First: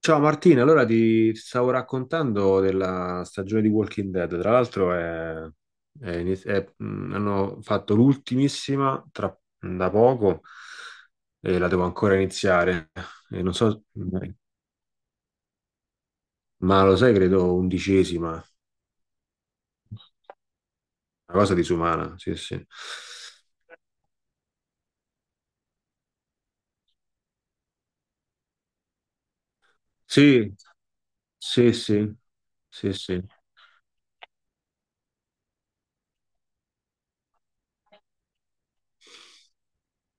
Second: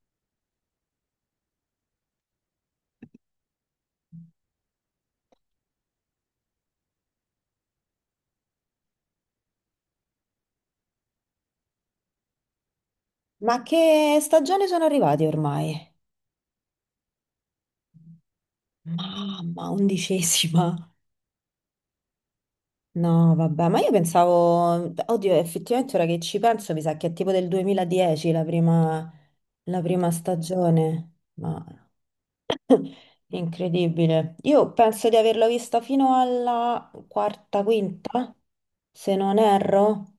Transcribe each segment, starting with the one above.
Ciao Martina, allora ti stavo raccontando della stagione di Walking Dead, tra l'altro hanno fatto l'ultimissima da poco e la devo ancora iniziare. E non Ma so, che stagione sono arrivati ormai? ma lo sai, credo undicesima, una Mamma, 11ª. cosa disumana, sì sì. No, vabbè, ma io pensavo, oddio, effettivamente ora che ci penso, mi sa che è tipo del 2010 la prima Sì, stagione. sì, Ma sì, sì, sì, incredibile. Io penso di averla vista fino alla quarta, quinta, se non erro.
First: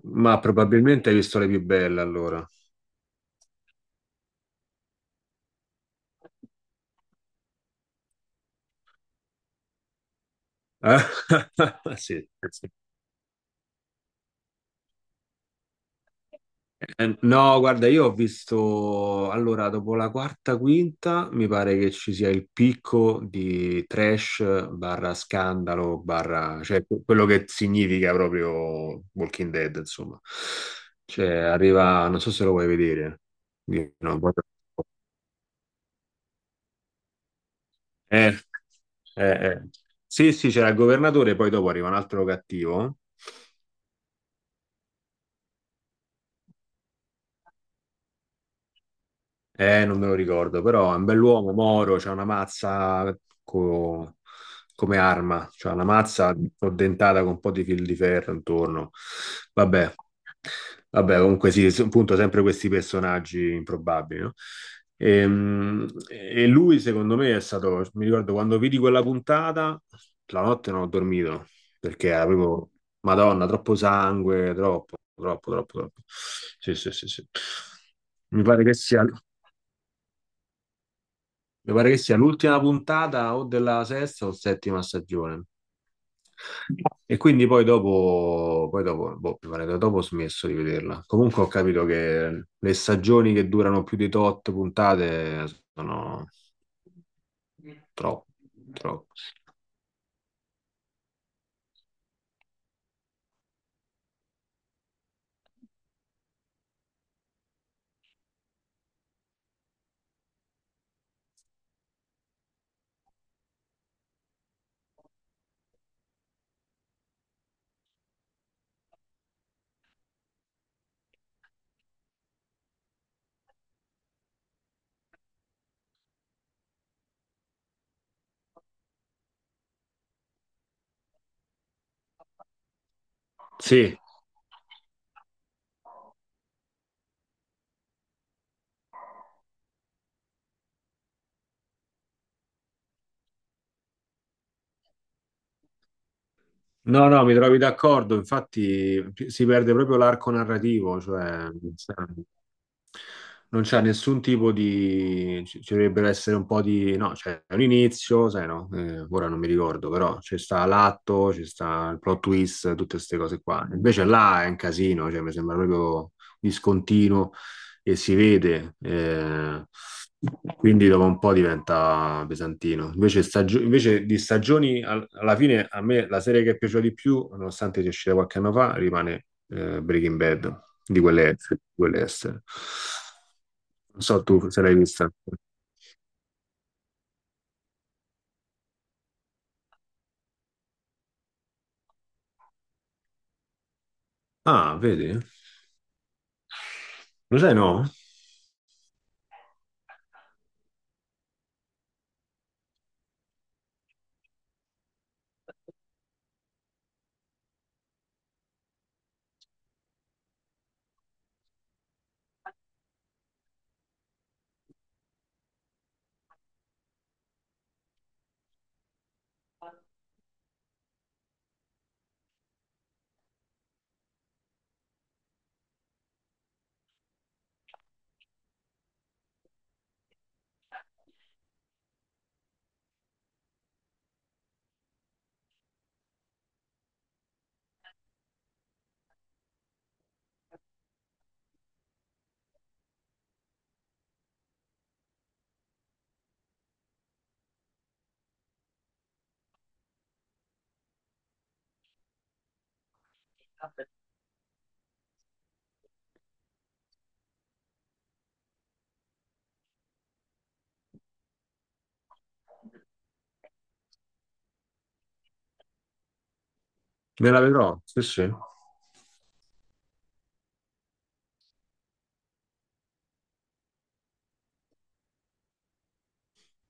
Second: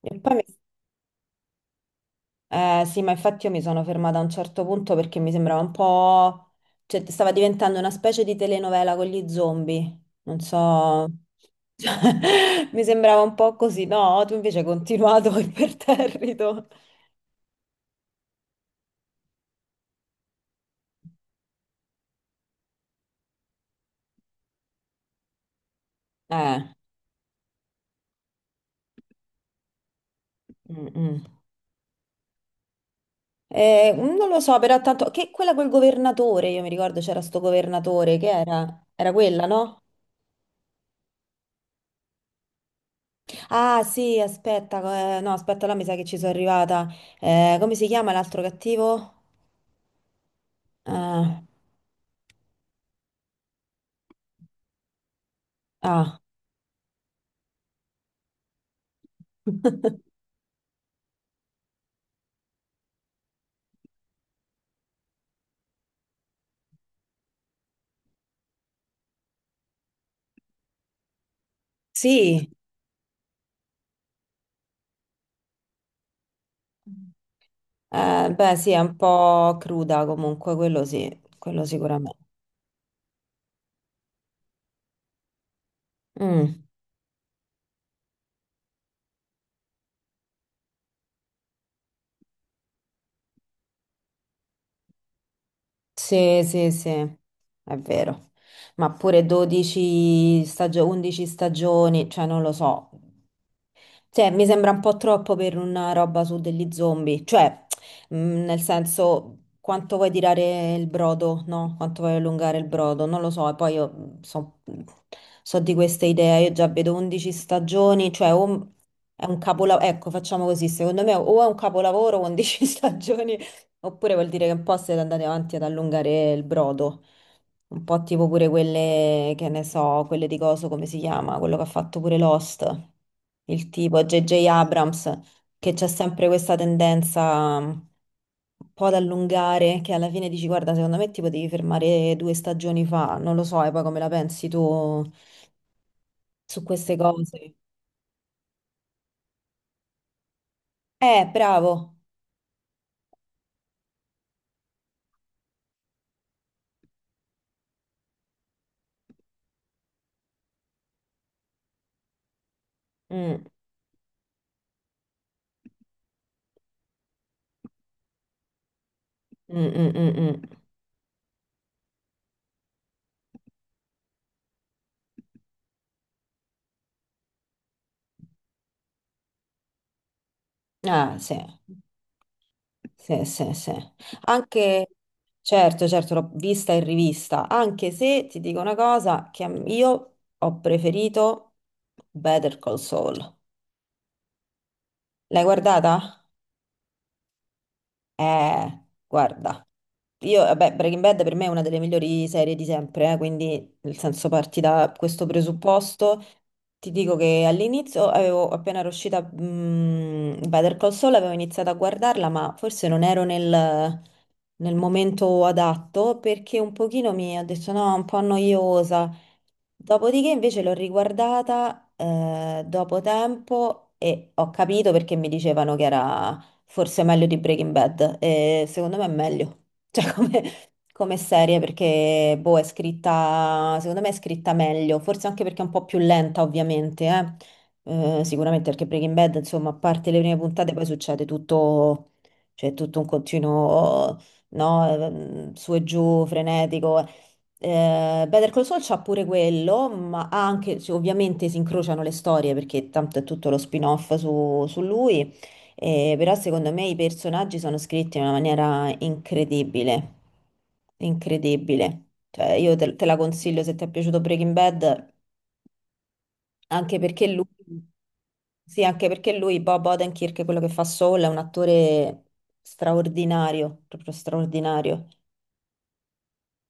E poi ma mi probabilmente hai visto le più belle allora. Sì, ma infatti io mi sono fermata a un certo punto perché mi sembrava un po', cioè, stava diventando una specie di telenovela con gli zombie. Non so. Sì, sì. Mi sembrava un po' così, no? Tu invece hai continuato imperterrito. No, guarda, io ho visto, allora, dopo la quarta, quinta, mi pare che ci sia il picco di trash barra scandalo barra, Eh, cioè quello che significa proprio Walking Dead, insomma. mm, mm. Cioè, arriva, non so se lo vuoi vedere. Io non Non lo voglio- so, però tanto. Che quella col governatore, io mi ricordo c'era sto governatore, che Eh, era? Era quella, eh. no? Sì, sì, c'era il governatore, poi dopo arriva un altro cattivo. Ah, sì, aspetta, no, aspetta, là mi sa che ci sono arrivata. Come si chiama l'altro cattivo? Non me lo ricordo, però è un Ah, bell'uomo, Moro, c'ha una mazza co- come arma, c'ha una ah. mazza addentata con un po' di fil di ferro intorno. Vabbè, vabbè, comunque sì, appunto sempre questi personaggi improbabili, no? E, lui secondo me è stato, mi ricordo quando vidi quella puntata, la notte non ho dormito, perché Sì, avevo, Madonna, troppo sangue, troppo, troppo, troppo, troppo. Sì, sì, sì, sì. Mi beh, pare sì, che è un sia... po' cruda comunque, quello sì, quello Mi pare che sia sicuramente. l'ultima puntata o della sesta o settima stagione. Mm, E quindi poi dopo, boh, mi pare che dopo ho smesso di vederla. Comunque ho capito che le stagioni che durano più di tot puntate sono sì, sì, sì, è vero. troppo, Ma troppo. pure 11 stagioni, cioè non lo so. Cioè, mi sembra un po' troppo per una roba su degli zombie, cioè, nel senso, quanto vuoi tirare il brodo, no? Quanto vuoi allungare il brodo, non lo so, e poi io so di queste idee, io già vedo 11 stagioni, cioè, o è un capolavoro, ecco, facciamo così, secondo me o è un capolavoro 11 stagioni, oppure vuol dire che un po' siete andati avanti ad allungare il brodo. Un po' tipo pure quelle, che ne so, quelle di coso, come si chiama? Quello che ha fatto pure Lost, il Sì, tipo J.J. Abrams, che c'è sempre questa tendenza un po' ad allungare, che alla fine dici, guarda, secondo me ti potevi fermare due stagioni fa, non lo so, e poi come la pensi tu su queste no, no, mi cose? trovi d'accordo, infatti si perde proprio l'arco narrativo, cioè non c'è Bravo. non c'è nessun tipo di... ci dovrebbero essere un po' di... no, c'è un inizio, sai no, ora non mi ricordo, però c'è sta l'atto, c'è sta il plot twist, tutte queste cose Mm, qua. Invece là è un casino, cioè mi sembra proprio discontinuo e si vede, mm, mm, mm, mm. quindi dopo un po' diventa pesantino. Invece, invece di stagioni, alla fine a me la serie che è piaciuta di più, nonostante sia uscita qualche anno fa, rimane Breaking Bad, Ah, sì. Di quelle estere. Sì, sì, sì. Non so tu se l'hai Anche, vista. certo, certo, l'ho vista in rivista, anche se ti dico una cosa, che io ho preferito Better Call Saul. Ah, vedi? L'hai guardata? Lo sai, no? Guarda. Io, vabbè, Breaking Bad per me è una delle migliori serie di sempre, quindi nel senso parti da questo presupposto. Ti dico che all'inizio avevo appena era uscita Better Call Saul, avevo iniziato a guardarla, ma forse non ero nel momento adatto perché un pochino mi ho detto no, è un po' noiosa. Dopodiché invece l'ho riguardata dopo tempo e ho capito perché mi dicevano che era forse è meglio di Breaking Bad. E secondo me è meglio, cioè come, serie, perché boh, è scritta, secondo me è scritta meglio, forse anche perché è un po' più lenta, ovviamente, eh. Sicuramente perché Breaking Bad, insomma, a parte le prime puntate, poi succede tutto, cioè tutto un continuo, no, su e giù, frenetico. Better Call Saul c'ha pure quello, ma ha anche, cioè, ovviamente si incrociano le storie perché tanto è tutto lo spin-off su lui. Però secondo me i personaggi sono scritti in una maniera incredibile, incredibile. Cioè, io te la consiglio se ti è piaciuto Breaking Bad, anche perché Me la lui, vedrò, sì, sì. sì, anche perché lui, Bob Odenkirk, quello che fa Saul, è un attore straordinario, proprio straordinario.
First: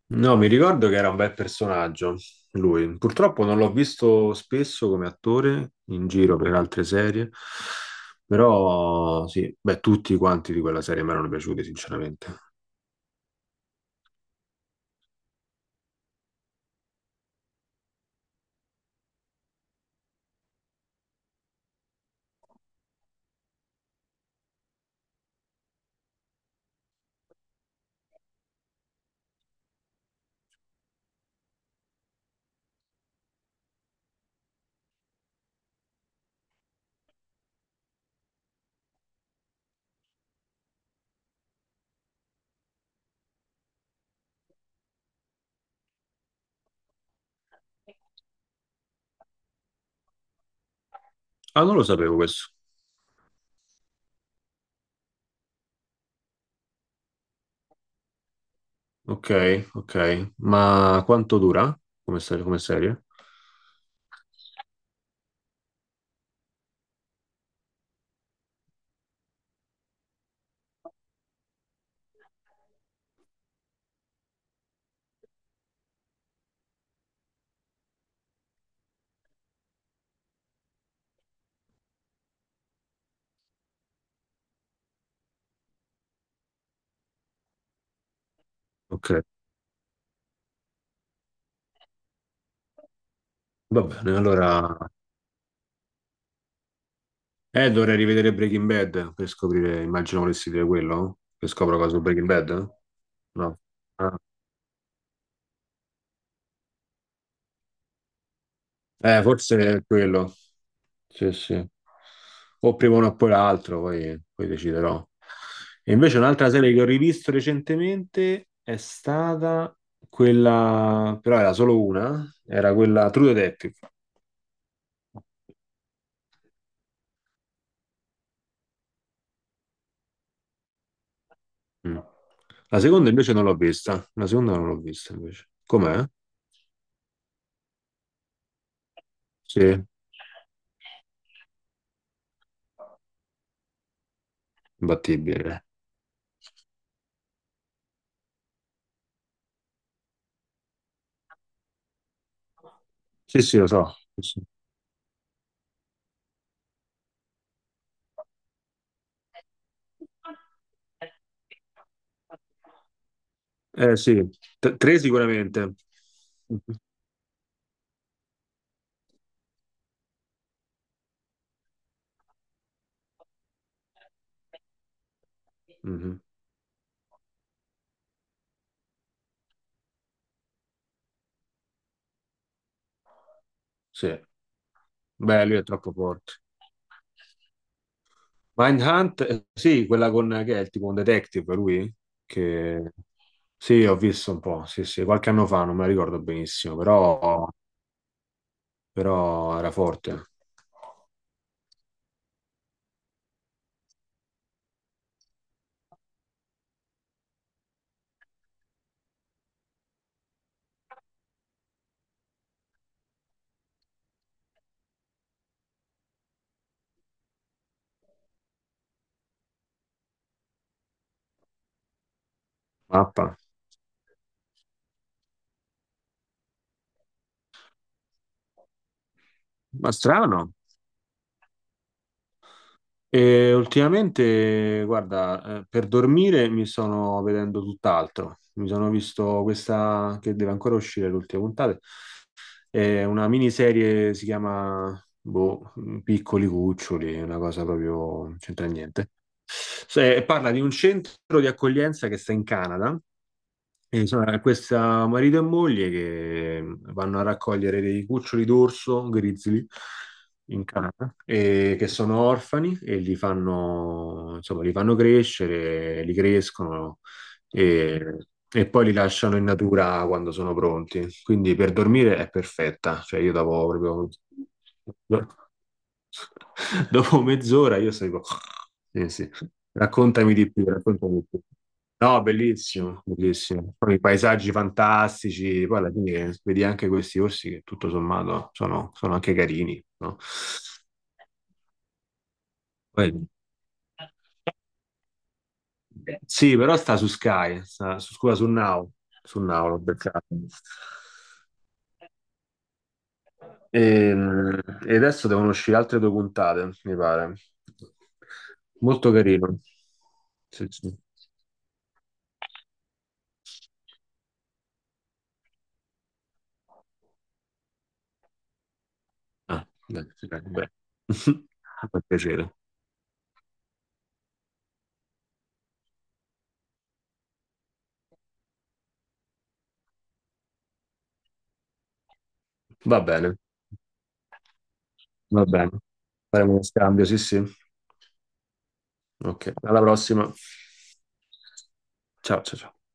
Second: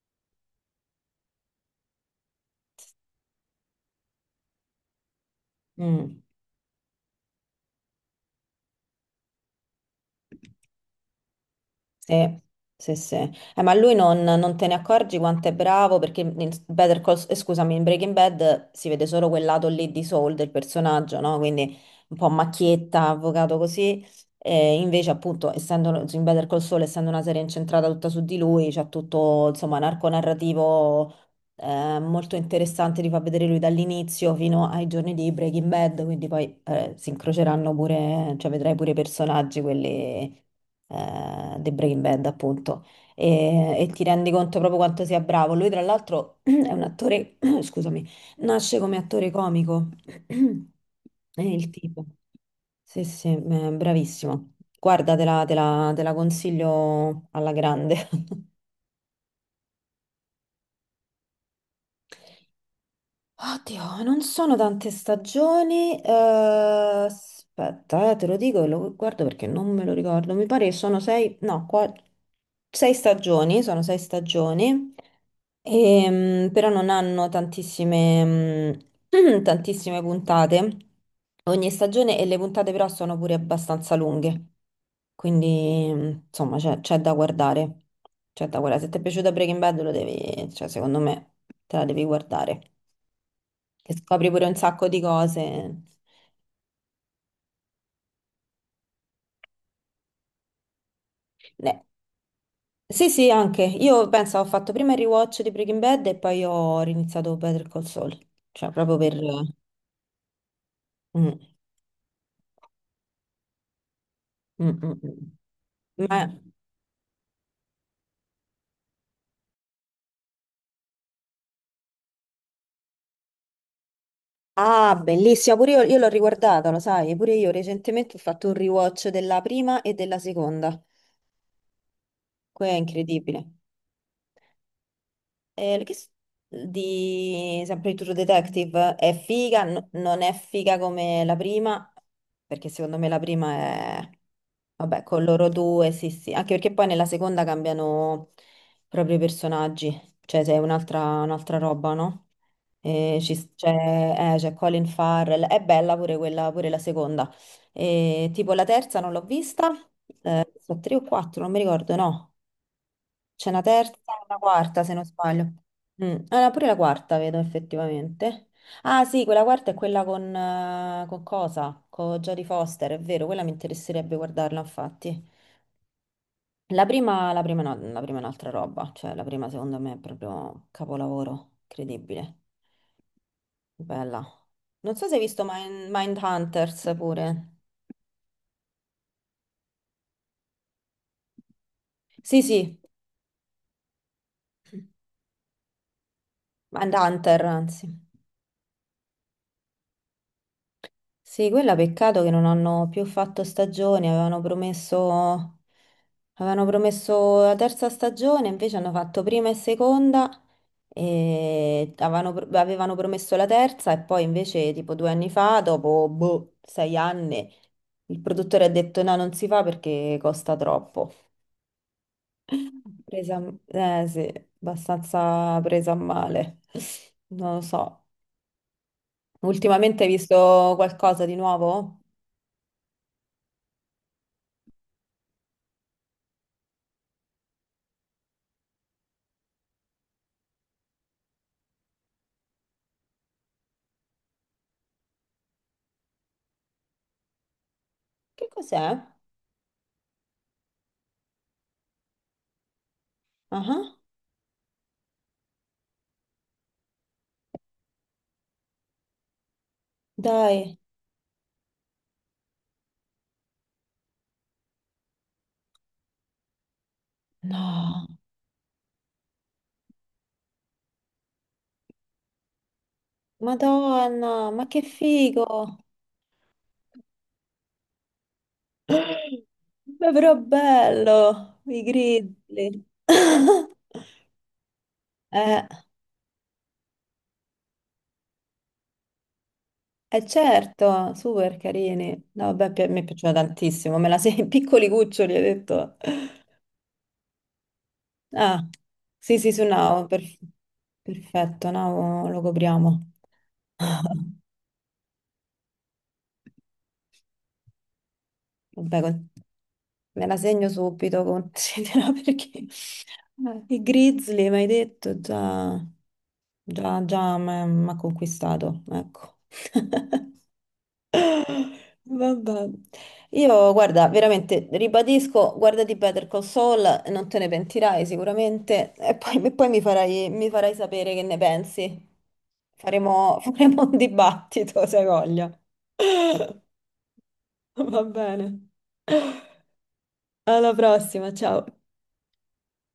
No, mi ricordo che era un bel personaggio, lui. Purtroppo non l'ho visto spesso come attore in Mm. giro per altre serie, però sì, beh, tutti quanti di quella serie mi erano piaciuti, sinceramente. Sì, sì, sì. Ma lui non te ne accorgi quanto è bravo perché in Better Call, scusami, in Breaking Bad si vede solo quel lato lì di Saul del personaggio, no? Quindi un po' macchietta, avvocato così. E invece, appunto, essendo in Better Call Saul, essendo una serie incentrata tutta su di lui, c'è tutto, insomma, narco narrativo è molto interessante, li fa vedere lui dall'inizio fino ai giorni di Breaking Bad, quindi poi si incroceranno pure, cioè vedrai pure i personaggi, quelli di Breaking Bad appunto, e ti rendi conto proprio quanto sia bravo. Lui tra l'altro è un attore, scusami, nasce come attore comico, è Ah, il non lo tipo. sapevo questo. Sì, sì, bravissimo. Guarda, te la consiglio alla grande. Ok, ok. Ma quanto dura come serie? Come serie? Oddio, non sono tante stagioni. Aspetta, te lo dico e lo guardo perché non me lo ricordo. Mi pare che sono sei, no, sei stagioni, sono sei stagioni, però non hanno tantissime, tantissime puntate. Ogni stagione e le puntate però sono pure abbastanza lunghe. Quindi, insomma, c'è da guardare. C'è da guardare. Se ti è Ok, piaciuta Breaking Bad, lo devi, cioè, secondo me, te la devi guardare va che bene, scopri pure un allora... sacco di cose. Dovrei rivedere Breaking Bad per scoprire, immagino volessi dire quello, che scopro Ne- cosa su Breaking Bad? Sì, sì, No. anche. Io Ah. penso ho fatto prima il rewatch di Breaking Bad e poi ho riniziato Better Call Saul. Cioè, proprio per. Forse è quello. Sì, Mm, sì. O prima uno o poi l'altro, poi mm, mm, deciderò. mm, E invece Ma. un'altra serie che ho rivisto recentemente è stata quella, però era solo una, era quella True Detective. Ah, bellissima, pure io l'ho riguardata, lo sai, pure io recentemente ho fatto un rewatch della prima e della seconda. Mm. Quello è incredibile. La seconda non l'ho vista invece. L'ho Com'è? chiesto di sempre di True Detective è figa, Sì, non è figa come la prima, perché secondo me la prima è, vabbè, con loro imbattibile. due, sì, sì, anche perché poi nella seconda cambiano proprio i personaggi, cioè sei un'altra roba, no? E ci Sì, s- sì, lo so. Sì, c'è sì. c'è Colin Farrell, è bella pure quella, pure la seconda. E tipo la terza non l'ho vista, sono tre o quattro, non mi ricordo, no. C'è una terza Eh e sì, una quarta, se tre non sbaglio. sicuramente. Mm. Ah, no, Mhm. pure la quarta vedo effettivamente. Ah, sì, quella quarta è quella con cosa? Con Jodie Foster, è vero, quella mi interesserebbe guardarla, infatti. Mhm. La prima no, la prima è un'altra roba, cioè la prima secondo me è proprio capolavoro, incredibile, Sì, bella. Non so se hai visto beh, lui è troppo forte. Mindhunters pure. Sì, quella con che è il tipo un detective, lui? Sì, sì, Che... Sì, ho visto un po', sì, sì, qualche anno fa, non me la ricordo benissimo, Mindhunter, però, anzi. però era forte. Sì, quella peccato che non hanno più fatto stagioni, avevano promesso la terza stagione, invece hanno fatto prima e seconda, e avevano promesso la terza e poi invece tipo 2 anni fa, dopo boh, 6 anni, il produttore ha detto no, non si fa perché costa troppo. Presa, Mappa. Eh sì, abbastanza presa a male. Non lo so. Ma Ultimamente hai strano. visto qualcosa di nuovo? E ultimamente, guarda, per dormire mi sono vedendo tutt'altro. Mi sono visto questa che deve ancora uscire l'ultima puntata. È una miniserie, si chiama boh, Piccoli Cuccioli, una cosa proprio, non Che c'entra cos'è? niente. Parla di un centro di accoglienza che sta in Canada Ah, e, insomma, questa marito e moglie che vanno a raccogliere dei cuccioli d'orso grizzly in dai, Canada e che sono orfani e li fanno, insomma, li fanno crescere, li crescono e, no. e poi li lasciano in natura quando sono pronti. Quindi per dormire è perfetta, cioè io davo Madonna, ma che proprio... figo! Dopo mezz'ora io seguo. Sì, sì. Beh, Raccontami però di più, raccontami di più. bello, i No, grizzly. bellissimo, bellissimo. Poi i paesaggi fantastici, Eh, poi alla fine vedi anche questi orsi che tutto sommato sono, sono anche carini, no? eh certo, super carini. No, vabbè, mi è Poi- piaciuta tantissimo, me la sei in piccoli cuccioli, hai detto. sì, però sta su Sky, sta su, scusa, Ah, sì, su sì, su Now l'ho Now, beccato. perfetto, Now lo copriamo. E, e adesso devono uscire altre due puntate, mi pare. Vabbè, Molto carino. me la Sì, segno sì. subito, considera, perché i Grizzly, mi hai detto, già, già, già mi ha conquistato, ecco. Ah, beh, beh, beh. Fa piacere. Vabbè. Io, guarda, veramente, ribadisco, guardati Better Call Saul, non te ne pentirai sicuramente, e poi mi farai sapere che ne pensi. Va bene, Faremo, faremo un dibattito, se hai va voglia. bene. Faremo uno scambio, sì, sì. Va bene. Ok, alla prossima. Alla prossima, ciao. Ciao, ciao, ciao.